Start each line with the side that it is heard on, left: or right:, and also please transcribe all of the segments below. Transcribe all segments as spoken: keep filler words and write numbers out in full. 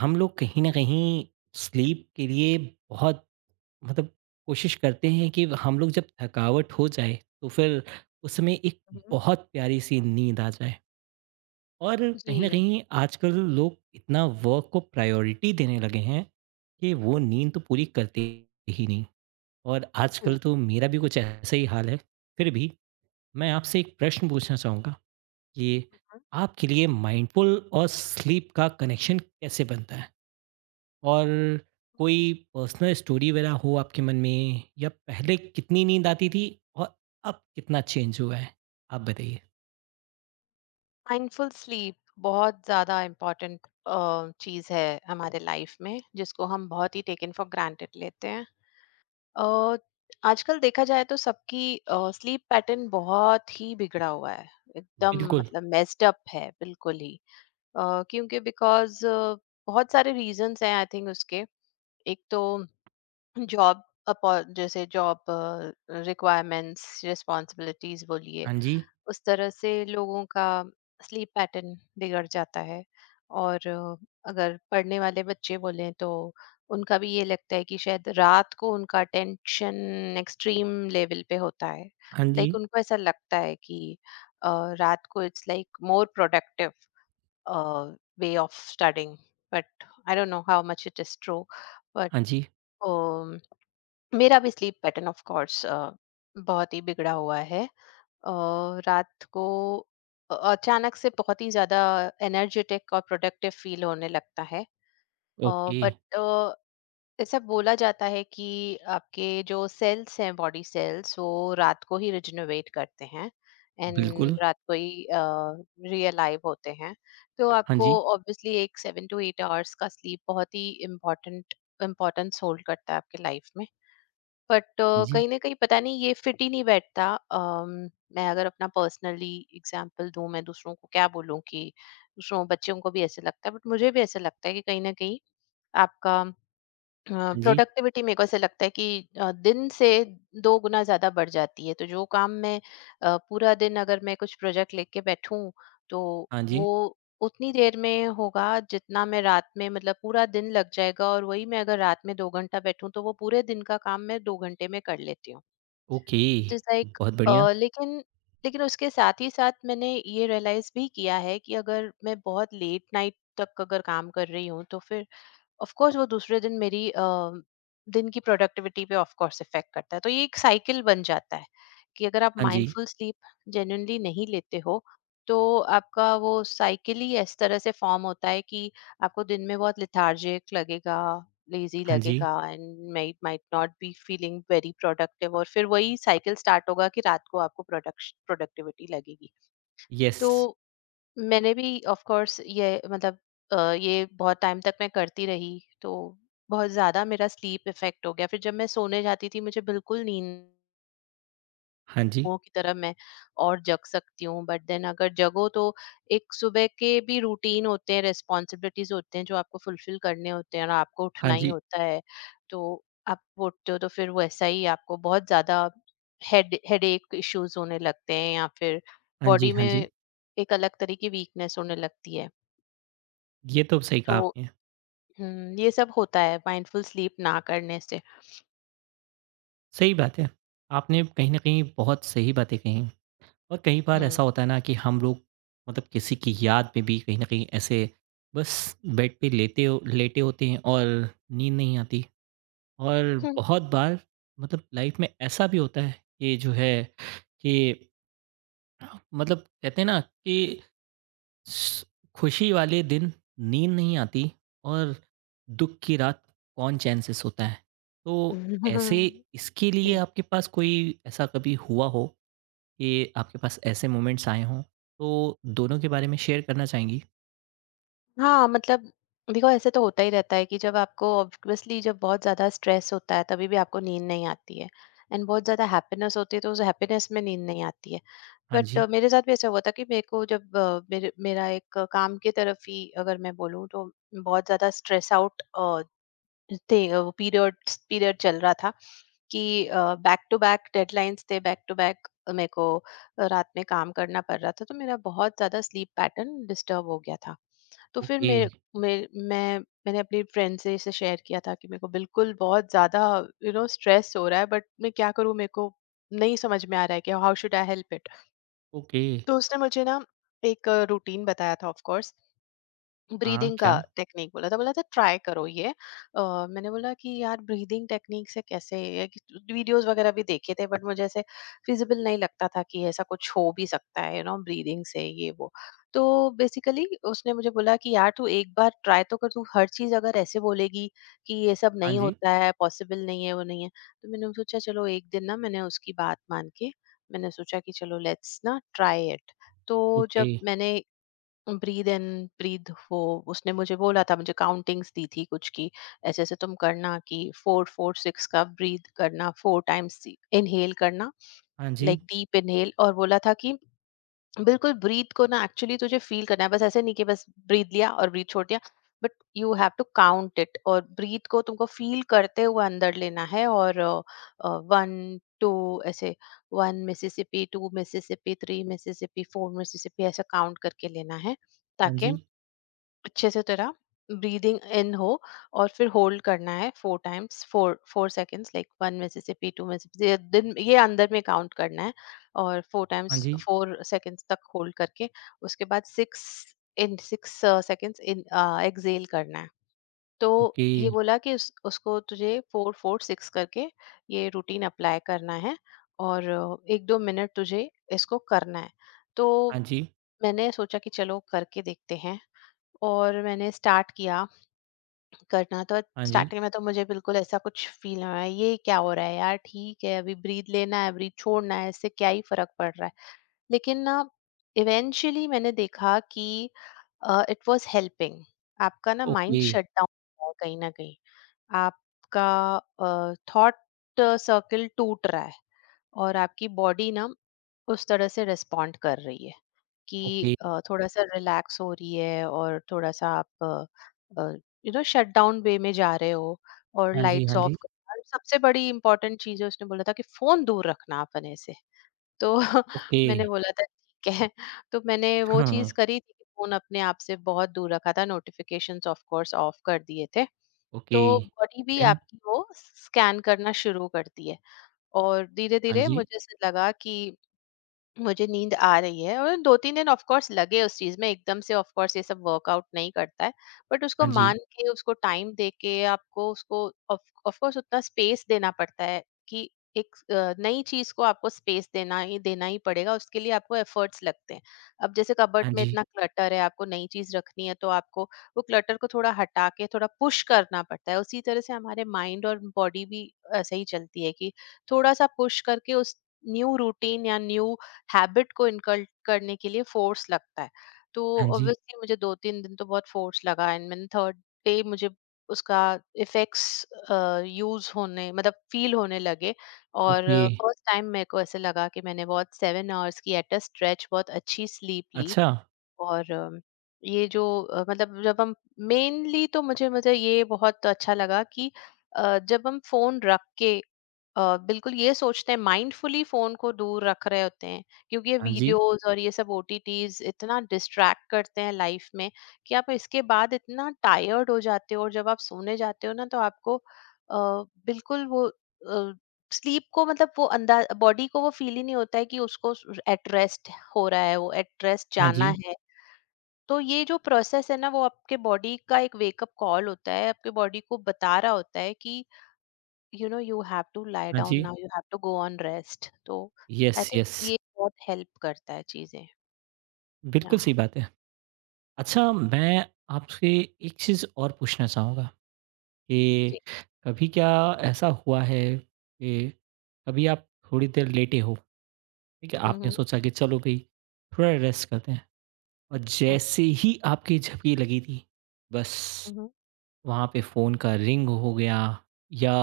right: हम लोग कहीं न कहीं स्लीप के लिए बहुत मतलब कोशिश करते हैं कि हम लोग जब थकावट हो जाए, तो फिर उसमें एक
left: हुँ।
right: बहुत प्यारी-सी नींद आ जाए। और कहीं न
left: जी,
right: कहीं आजकल लोग इतना वर्क को प्रायोरिटी देने लगे हैं, कि वो नींद तो पूरी करते ही नहीं। और
left: जी।
right: आजकल तो मेरा भी कुछ ऐसा ही हाल है। फिर भी मैं आपसे एक प्रश्न पूछना चाहूँगा कि
left: हुँ,
right: आपके लिए माइंडफुल और स्लीप का कनेक्शन कैसे बनता है? और कोई पर्सनल स्टोरी वगैरह हो आपके मन में, या पहले कितनी नींद आती थी और अब कितना चेंज हुआ है? आप बताइए।
left: माइंडफुल स्लीप बहुत ज़्यादा इम्पोर्टेंट अ, चीज़ है हमारे लाइफ में, जिसको हम बहुत ही टेकन फॉर ग्रांटेड लेते हैं। अ, आजकल देखा जाए तो सबकी अ, स्लीप पैटर्न बहुत ही बिगड़ा हुआ है, एकदम
right: बिल्कुल।
left: मतलब मेस्ड अप है बिल्कुल ही। अ, क्योंकि बिकॉज़ बहुत सारे रीज़न्स हैं आई थिंक उसके। एक तो जॉब अपॉर जैसे जॉब अ, रिक्वायरमेंट्स, रिस्पॉन्सिबिलिटीज़ बोलिए,
right: हाँ जी,
left: उस तरह से लोगों का स्लीप पैटर्न बिगड़ जाता है। और अ, अगर पढ़ने वाले बच्चे बोलें तो उनका भी ये लगता है कि शायद रात को उनका टेंशन एक्सट्रीम लेवल पे होता है,
right: हाँ जी,
left: लाइक like, उनको ऐसा लगता है कि अ, रात को it's like more productive way of studying, but I don't know how much it is true. But
right: हाँ जी,
left: मेरा भी स्लीप पैटर्न ऑफ कोर्स बहुत ही बिगड़ा हुआ है। अ, रात को अ, अचानक से बहुत ही ज़्यादा एनर्जेटिक और प्रोडक्टिव फील होने लगता है।
right: ओके,
left: बट ऐसा बोला जाता है कि आपके जो सेल्स हैं, बॉडी सेल्स, वो रात को ही रिजनरेट करते हैं एंड
right: बिल्कुल,
left: रात को ही रियलाइव होते हैं। तो
right: हाँ
left: आपको
right: जी,
left: ऑब्वियसली एक सेवन टू एट आवर्स का स्लीप बहुत ही इम्पोर्टेंट इम्पोर्टेंस होल्ड करता है आपके लाइफ में। बट
right: हाँ
left: अ,
right: जी,
left: कहीं ना कहीं पता नहीं ये फिट ही नहीं बैठता। अम, मैं अगर अपना पर्सनली एग्जाम्पल दूं, मैं दूसरों को क्या बोलूं कि दूसरों बच्चों को भी ऐसे लगता है, बट मुझे भी ऐसे लगता है कि कहीं ना कहीं आपका
right: हाँ जी,
left: प्रोडक्टिविटी, मेरे को ऐसे लगता है कि अ, दिन से दो गुना ज्यादा बढ़ जाती है। तो जो काम मैं अ, पूरा दिन अगर मैं कुछ प्रोजेक्ट लेके बैठूं तो
right: हाँ जी,
left: वो उतनी देर में होगा जितना मैं रात में, मतलब पूरा दिन लग जाएगा, और वही मैं अगर रात में दो घंटा बैठूं तो वो पूरे दिन का काम मैं दो घंटे में कर लेती हूँ।
right: ओके,
left: जैसा एक
right: बहुत बढ़िया,
left: अ, लेकिन लेकिन उसके साथ ही साथ मैंने ये रियलाइज भी किया है कि अगर मैं बहुत लेट नाइट तक अगर काम कर रही हूँ तो फिर ऑफ कोर्स वो दूसरे दिन मेरी अ, दिन की प्रोडक्टिविटी पे ऑफ कोर्स इफेक्ट करता है। तो ये एक साइकिल बन जाता है कि अगर आप
right: हाँ जी,
left: माइंडफुल स्लीप जेन्युइनली नहीं लेते हो तो आपका वो साइकिल ही इस तरह से फॉर्म होता है कि आपको दिन में बहुत लेथार्जिक लगेगा, लेजी
right: हाँ जी,
left: लगेगा, and might might not be feeling very productive, और फिर वही साइकिल स्टार्ट होगा कि रात को आपको प्रोडक्ट प्रोडक्टिविटी लगेगी।
right: यस,
left: तो मैंने भी ऑफ कोर्स ये मतलब अ, ये बहुत टाइम तक मैं करती रही तो बहुत ज्यादा मेरा स्लीप इफेक्ट हो गया। फिर जब मैं सोने जाती थी मुझे बिल्कुल नींद,
right: हाँ जी,
left: वो की तरह मैं और जग सकती हूँ, बट देन अगर जगो तो एक सुबह के भी रूटीन होते हैं, रिस्पॉन्सिबिलिटीज होते हैं जो आपको फुलफिल करने होते हैं और आपको
right: हाँ
left: उठना ही
right: जी,
left: होता है। तो आप उठते हो तो फिर वैसा ही आपको बहुत ज्यादा हेड हेडेक इश्यूज होने लगते हैं या फिर
right: हाँ जी,
left: बॉडी
right: हाँ
left: में
right: जी।
left: एक अलग तरह की वीकनेस होने लगती है।
right: ये तो सही
left: तो
right: कहा आपने,
left: हुँ, ये सब होता है माइंडफुल स्लीप ना करने से।
right: सही बात है। आपने कहीं न कहीं बहुत सही बातें कहीं। और कई बार
left: हुँ।
right: ऐसा होता है ना कि हम लोग, मतलब किसी की याद में भी कहीं न कहीं ऐसे बस बेड पे लेते हो, लेटे होते हैं और नींद नहीं आती। और बहुत बार, मतलब लाइफ़ में ऐसा भी होता है कि जो है कि, मतलब कहते हैं ना कि स खुशी वाले दिन नींद नहीं आती और दुःख की रात कौन चैन से सोता है। तो ऐसे इसके लिए
left: जी।
right: आपके पास कोई ऐसा कभी हुआ हो? कि आपके पास ऐसे मोमेंट्स आए हों? तो दोनों के बारे में शेयर करना चाहेंगी?
left: हाँ, मतलब देखो, ऐसे तो होता ही रहता है कि जब आपको ऑब्वियसली जब बहुत ज़्यादा स्ट्रेस होता है तभी भी आपको नींद नहीं आती है एंड बहुत ज़्यादा हैप्पीनेस होती है तो उस हैप्पीनेस में नींद नहीं आती है।
right: हाँ
left: बट
right: जी,
left: अ, मेरे साथ भी ऐसा हुआ था कि मेरे को जब अ, मेरे मेरा एक अ, काम की तरफ ही अगर मैं बोलूँ तो बहुत ज़्यादा स्ट्रेस आउट अ, थे, वो पीरियड पीरियड चल रहा था कि बैक टू बैक डेडलाइंस थे, बैक टू बैक मेरे को रात में काम करना पड़ रहा था, तो मेरा बहुत ज़्यादा स्लीप पैटर्न डिस्टर्ब हो गया था। तो फिर
right: ओके,
left: मेरे मेरे मैं मैंने अपनी फ्रेंड से इसे शेयर किया था कि मेरे को बिल्कुल बहुत ज़्यादा यू नो स्ट्रेस हो रहा है, बट मैं क्या करूँ, मेरे को नहीं समझ में आ रहा है कि how should I help it.
right: Okay.
left: तो उसने मुझे ना एक रूटीन बताया था, ऑफ कोर्स
right: हाँ,
left: ब्रीदिंग का
right: क्या?
left: टेक्निक, बोला था बोला था ट्राई करो ये। अ, मैंने बोला कि यार, ब्रीदिंग टेक्निक से कैसे ये, वीडियोस वगैरह भी देखे थे बट मुझे ऐसे फिजिबल नहीं लगता था कि ऐसा कुछ हो भी सकता है, यू नो ब्रीदिंग से ये वो। तो बेसिकली उसने मुझे बोला कि यार तू एक बार ट्राई तो कर, तू हर चीज अगर ऐसे बोलेगी कि ये सब
right: हाँ
left: नहीं
right: जी,
left: होता है, पॉसिबल नहीं है, वो नहीं है। तो मैंने सोचा चलो एक दिन ना, मैंने उसकी बात मान के मैंने सोचा कि चलो लेट्स ना ट्राई इट। तो
right: ओके।
left: जब मैंने ब्रीद इन ब्रीद, वो उसने मुझे बोला था, मुझे काउंटिंग्स दी थी कुछ की, ऐसे ऐसे तुम करना कि फोर फोर सिक्स का ब्रीद करना, फोर टाइम्स इनहेल करना
right: हाँ जी,
left: लाइक डीप इनहेल, और बोला था कि बिल्कुल ब्रीथ को ना एक्चुअली तुझे फील करना है, बस ऐसे नहीं कि बस ब्रीथ लिया और ब्रीथ छोड़ दिया, but you have to count it, और ब्रीथ को तुमको फील करते हुए अंदर लेना है, और वन टू ऐसे, one Mississippi two Mississippi three Mississippi four Mississippi, ऐसा काउंट करके लेना है
right: हाँ
left: ताकि
right: जी,
left: अच्छे से तेरा ब्रीदिंग इन हो। और फिर होल्ड करना है four times, four four seconds, like one Mississippi two Mississippi, ये दिन ये अंदर में काउंट करना है, और फोर
right: हाँ
left: टाइम्स
right: जी,
left: फोर सेकेंड्स तक होल्ड करके उसके बाद six in six seconds in exhale करना है। तो
right: ओके।
left: ये बोला कि उस, उसको तुझे फोर फोर सिक्स करके ये रूटीन अप्लाई करना है, और अ, एक दो मिनट तुझे इसको करना है। तो
right: हाँ जी,
left: मैंने सोचा कि चलो करके देखते हैं, और मैंने स्टार्ट किया करना। तो
right: हाँ जी,
left: स्टार्टिंग में तो मुझे बिल्कुल ऐसा कुछ फील हुआ है ये क्या हो रहा है यार, ठीक है अभी ब्रीद लेना है ब्रीद छोड़ना है, इससे क्या ही फर्क पड़ रहा है। लेकिन ना, इवेंचुअली मैंने देखा कि इट वाज हेल्पिंग। आपका ना माइंड
right: ओके,
left: शट डाउन, कहीं ना कहीं आपका थॉट सर्कल टूट रहा है, और आपकी बॉडी ना उस तरह से रिस्पॉन्ड कर रही है कि
right: ओके।
left: अ, थोड़ा-सा रिलैक्स हो रही है, और थोड़ा-सा आप यू नो शटडाउन वे में जा रहे हो, और
right: हाँ जी, हाँ
left: लाइट्स
right: जी,
left: ऑफ। और सबसे बड़ी इम्पोर्टेंट चीज़ है, उसने बोला था कि फ़ोन दूर रखना अपने से। तो
right: ओके।
left: मैंने बोला था ठीक है। तो मैंने वो
right: हाँ,
left: चीज़ करी थी कि फ़ोन अपने आप से बहुत दूर रखा था, नोटिफ़िकेशंस ऑफ कोर्स ऑफ कर दिए थे।
right: ओके।
left: तो बॉडी भी
right: देन?
left: आपकी वो स्कैन करना शुरू करती है, और
right: हाँ
left: धीरे-धीरे
right: जी,
left: मुझे ऐसे लगा कि मुझे नींद आ रही है, और दो तीन दिन ऑफ कोर्स लगे उस चीज़ में, एकदम से ऑफ कोर्स ये सब वर्कआउट नहीं करता है। बट उसको
right: हाँ जी,
left: मान के, उसको टाइम दे के, आपको उसको ऑफ, ऑफ कोर्स उतना स्पेस देना पड़ता है, कि एक अ, नई चीज़ को आपको स्पेस देना ही देना ही पड़ेगा, उसके लिए आपको एफर्ट्स लगते हैं। अब जैसे कबर्ड
right: हाँ
left: में
right: जी,
left: इतना क्लटर है, आपको नई चीज़ रखनी है, तो आपको वो क्लटर को थोड़ा हटा के थोड़ा पुश करना पड़ता है। उसी तरह से हमारे माइंड और बॉडी भी ऐसे ही चलती है कि थोड़ा-सा पुश करके उस न्यू रूटीन या न्यू हैबिट को इनकल्ट करने के लिए फोर्स लगता है। तो
right: हाँ जी,
left: ऑब्वियसली मुझे दो तीन दिन तो बहुत फोर्स लगा एंड मैंने थर्ड डे मुझे उसका इफेक्ट्स यूज होने मतलब फील होने लगे। और
right: ओके।
left: फर्स्ट टाइम मेरे को ऐसे लगा कि मैंने बहुत सेवन आवर्स की एट अ स्ट्रेच बहुत अच्छी स्लीप ली।
right: अच्छा,
left: और अम, ये जो अ, मतलब जब हम मेनली, तो मुझे मुझे ये बहुत अच्छा लगा कि अ, जब हम फोन रख के अ, बिल्कुल ये सोचते हैं माइंडफुली फोन को दूर रख रहे होते हैं, क्योंकि ये
right: हाँ जी,
left: वीडियोस और ये सब ओटीटीज इतना डिस्ट्रैक्ट करते हैं लाइफ में, कि आप इसके बाद इतना टायर्ड हो जाते हो, और जब आप सोने जाते हो ना तो आपको अ, बिल्कुल वो स्लीप को, मतलब वो अंदाज बॉडी को वो फील ही नहीं होता है कि उसको एट रेस्ट हो रहा है, वो एट रेस्ट
right: हाँ
left: जाना
right: जी,
left: है। तो ये जो प्रोसेस है ना, वो आपके बॉडी का एक वेकअप कॉल होता है, आपके बॉडी को बता रहा होता है कि you know you have to lie
right: हाँ
left: डाउन
right: जी।
left: Now, you have to go on rest. तो आई
right: येस,
left: थिंक
right: येस।
left: ये बहुत हेल्प करता है चीजें।
right: बिल्कुल
left: या।
right: सही बात है। अच्छा, मैं आपसे एक चीज़ और पूछना चाहूँगा
left: जी।
right: कि कभी क्या ऐसा हुआ है कि कभी आप थोड़ी देर लेटे हो, ठीक है?
left: हम्म
right: आपने
left: हम्म।
right: सोचा कि चलो भई थोड़ा रेस्ट करते हैं, और जैसे ही आपकी झपकी लगी थी, बस
left: हम्म
right: वहाँ पे फ़ोन का रिंग हो गया, या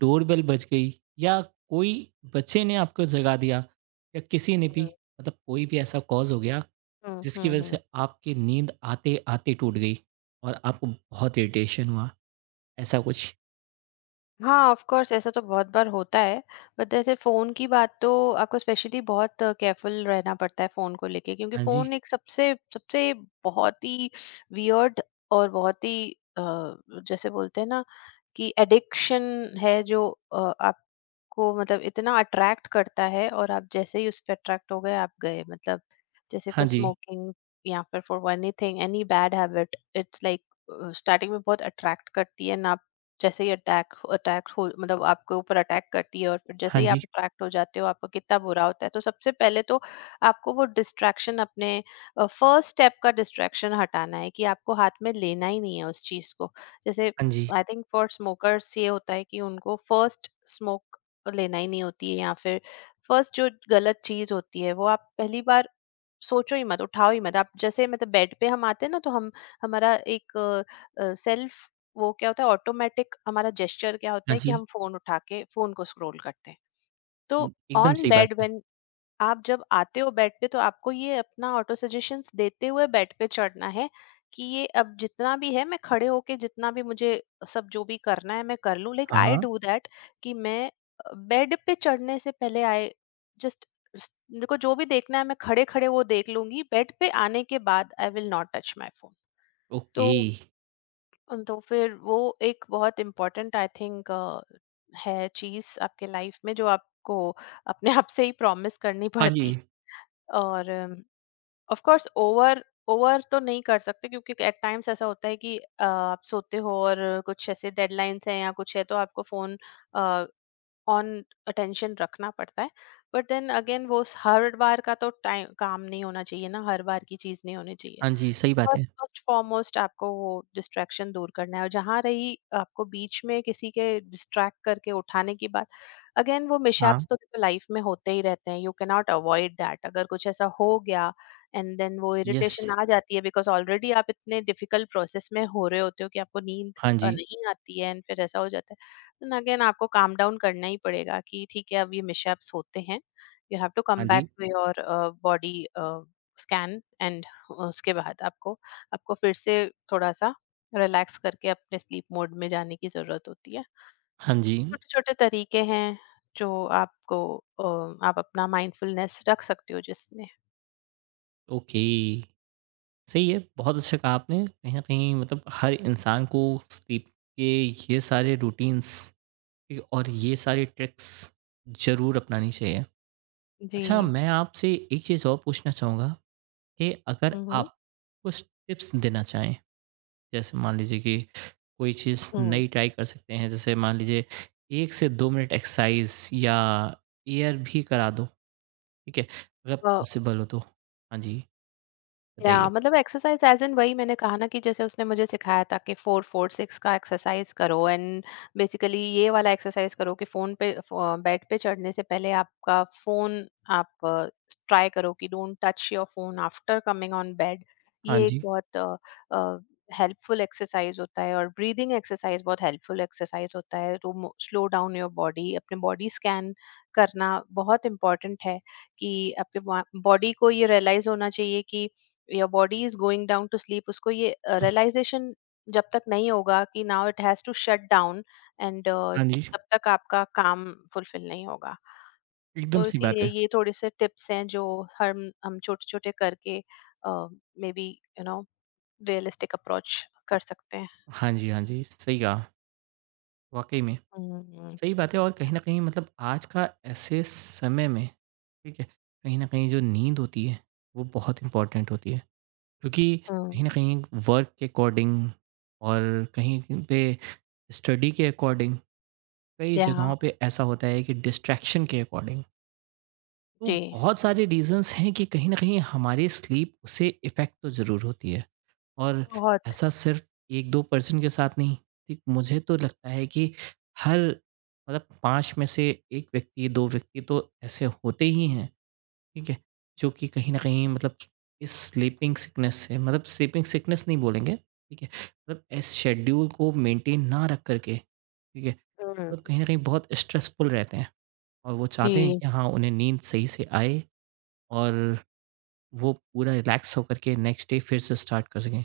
right: डोरबेल बज गई, या कोई बच्चे ने आपको जगा दिया, या किसी ने भी,
left: हम्म।
right: मतलब कोई भी ऐसा कॉज़ हो गया
left: हम्म
right: जिसकी
left: हम्म,
right: वजह
left: हम्म।
right: से आपकी नींद आते-आते टूट गई और आपको बहुत इरिटेशन हुआ, ऐसा कुछ?
left: हाँ, ऑफ कोर्स ऐसा तो बहुत बार होता है। बट जैसे फ़ोन की बात, तो आपको स्पेशली बहुत केयरफुल रहना पड़ता है फ़ोन को लेके, क्योंकि
right: हाँ जी।
left: फ़ोन एक सबसे सबसे बहुत ही वियर्ड और बहुत ही अ, जैसे बोलते हैं ना कि एडिक्शन है जो अ, आपको मतलब इतना अट्रैक्ट करता है, और आप जैसे ही उस पर अट्रैक्ट हो गए आप गए, मतलब जैसे
right: हाँ
left: फॉर
right: जी।
left: स्मोकिंग, या फिर for anything, any bad habit, it's like starting में बहुत अट्रैक्ट करती है ना, जैसे ही अटैक अटैक हो, मतलब आपके ऊपर अटैक करती है और फिर जैसे
right: हाँ
left: ही आप
right: जी।
left: अट्रैक्ट हो जाते हो आपका कितना बुरा होता है। तो सबसे पहले तो आपको वो डिस्ट्रैक्शन, अपने फर्स्ट स्टेप का डिस्ट्रैक्शन हटाना है कि आपको हाथ में लेना ही नहीं है उस चीज को। जैसे
right: हाँ जी।
left: आई थिंक फॉर स्मोकर्स ये होता है कि उनको फर्स्ट स्मोक लेना ही नहीं होती है, या फिर फर्स्ट जो गलत चीज होती है वो आप पहली बार सोचो ही मत, उठाओ ही मत। आप जैसे मतलब बेड पे हम आते हैं ना तो हम हमारा एक अ, सेल्फ, वो क्या होता है, ऑटोमेटिक हमारा जेस्चर क्या होता
right: हाँ
left: है कि
right: जी।
left: हम फ़ोन उठा के फ़ोन को स्क्रॉल करते हैं। तो
right: हुँ, एकदम
left: ऑन
right: सही बात
left: बेड
right: है।
left: व्हेन आप जब आते हो बेड पे तो आपको ये अपना ऑटो सजेशंस देते हुए बेड पे चढ़ना है कि ये अब जितना भी है, मैं खड़े होके जितना भी मुझे सब जो भी करना है मैं कर लूं। लाइक आई
right: हाँ,
left: डू दैट कि मैं बेड पे चढ़ने से पहले आई जस्ट, मेरे को जो भी देखना है मैं खड़े खड़े वो देख लूंगी। बेड पे आने के बाद I will not touch my phone. तो
right: ओके।
left: तो फिर वो एक बहुत इम्पोर्टेंट आई थिंक है चीज आपके लाइफ में, जो आपको अपने आप से ही प्रॉमिस करनी
right: हाँ जी।
left: पड़ती। और ऑफ कोर्स ओवर ओवर तो नहीं कर सकते, क्योंकि एट टाइम्स ऐसा होता है कि अ, आप सोते हो और कुछ ऐसे डेडलाइंस हैं या कुछ है तो आपको फोन ऑन, अटेंशन रखना पड़ता है। बट देन अगेन वो हर बार का तो टाइम काम नहीं होना चाहिए ना, हर बार की चीज नहीं होनी चाहिए।
right: हाँ जी, सही बात है।
left: फर्स्ट फर्स्ट फॉरमोस्ट आपको वो डिस्ट्रैक्शन दूर करना है। और जहाँ रही आपको बीच में किसी के डिस्ट्रैक्ट करके उठाने की बात, अगेन वो
right: हाँ,
left: मिशैप्स तो देखो लाइफ में होते ही रहते हैं। You can not avoid that. अगर कुछ ऐसा हो गया एंड देन वो
right: यस।
left: इरिटेशन आ जाती है, बिकॉज ऑलरेडी आप इतने डिफिकल्ट प्रोसेस में हो रहे होते हो कि आपको नींद
right: हाँ
left: अ,
right: जी।
left: नहीं आती है। एंड फिर ऐसा हो जाता है, देन अगेन आपको काम डाउन करना ही पड़ेगा कि ठीक है, अब ये मिशैप्स होते हैं। यू हैव टू
right: हाँ
left: कम बैक
right: जी।
left: To your body scan. And उसके बाद आपको आपको फिर से थोड़ा-सा रिलैक्स करके अपने स्लीप मोड में जाने की ज़रूरत होती है।
right: हाँ जी।
left: छोटे-छोटे तरीके हैं जो आपको, अ, आप अपना माइंडफुलनेस रख सकते हो जिसमें।
right: ओके, सही है, बहुत अच्छा कहा आपने। कहीं न कहीं मतलब हर इंसान को स्लीप के ये सारे रूटीन्स ए और ये सारे ट्रिक्स ज़रूर अपनानी चाहिए। अच्छा,
left: जी।
right: मैं आपसे एक चीज़ और पूछना चाहूँगा कि अगर
left: हुँ, हुँ।
right: आप कुछ टिप्स देना चाहें, जैसे मान लीजिए कि कोई चीज़
left: हुँ।
right: नई ट्राई कर सकते हैं, जैसे मान लीजिए एक से दो मिनट एक्सरसाइज़ या एयर भी करा दो, ठीक है? अगर
left: अ
right: पॉसिबल हो तो। हाँ जी,
left: या
right: बताइए।
left: मतलब एक्सरसाइज एज इन वही मैंने कहा ना कि जैसे उसने मुझे सिखाया था कि फोर फोर सिक्स का एक्सरसाइज करो। एंड बेसिकली ये वाला एक्सरसाइज करो कि फोन पे बेड पे चढ़ने से पहले आपका फोन, आप ट्राई करो कि don't touch your phone after coming on bed.
right: हाँ
left: ये एक
right: जी।
left: बहुत हेल्पफुल एक्सरसाइज होता है। और ब्रीदिंग एक्सरसाइज बहुत हेल्पफुल एक्सरसाइज होता है to slow down your body. अपने बॉडी स्कैन करना बहुत इम्पोर्टेंट है कि आपके बॉडी को ये रियलाइज होना चाहिए कि your body is going down to sleep. उसको ये रियलाइजेशन जब तक नहीं होगा कि now it has to shut down, and
right: हाँ जी,
left: तब तक आपका काम फुलफिल नहीं होगा।
right: एकदम
left: तो
right: सही बात
left: इसीलिए
right: है।
left: ये थोड़े से टिप्स हैं जो हम हम छोटे छोटे करके, maybe, you know realistic approach कर सकते हैं।
right: हाँ जी, हाँ जी, सही कहा, वाक़ई में।
left: हम्म।
right: सही बात है, और कहीं न कहीं मतलब आज का ऐसे समय में, ठीक है, कहीं न कहीं जो नींद होती है, वो बहुत इम्पोर्टेंट होती है। क्योंकि
left: हम्म,
right: कहीं न कहीं वर्क के अकॉर्डिंग और कहीं पे स्टडी के अकॉर्डिंग, कई
left: या
right: जगहों पे ऐसा होता है कि डिस्ट्रैक्शन के अकॉर्डिंग। तो
left: जी
right: बहुत सारे रीज़न्स हैं कि कहीं न कहीं हमारी स्लीप उसे इफ़ेक्ट तो ज़रूर होती है। और
left: बहुत।
right: ऐसा सिर्फ़ एक दो पर्सन के साथ नहीं, ठीक मुझे तो लगता है कि हर, मतलब पाँच में से एक व्यक्ति, दो व्यक्ति तो ऐसे होते ही हैं। ठीक है? जो कि कहीं न कहीं मतलब इस स्लीपिंग सिकनेस से, मतलब स्लीपिंग सिकनेस नहीं बोलेंगे, ठीक है? मतलब इस शेड्यूल को मेंटेन ना रख कर के, ठीक है?
left: हम्म,
right: मतलब कहीं न कहीं बहुत स्ट्रेसफुल रहते हैं और वो चाहते हैं
left: जी।
right: कि हाँ, उन्हें नींद सही से आए और वो पूरा रिलैक्स होकर के नेक्स्ट डे फिर से स्टार्ट कर सकें।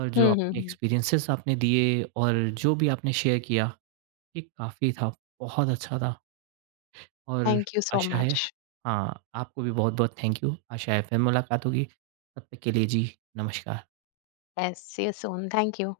right: और जो
left: हम्म।
right: आपके
left: हम्म।
right: एक्सपीरियंसेस आपने दिए और जो भी आपने शेयर किया, ये काफ़ी था, बहुत अच्छा था। और
left: थैंक यू सो
right: आशा है,
left: मच।
right: हाँ, आपको भी बहुत-बहुत थैंक यू। आशा है फिर मुलाकात होगी। तब तक के लिए जी, नमस्कार।
left: Yes, see you soon, thank you.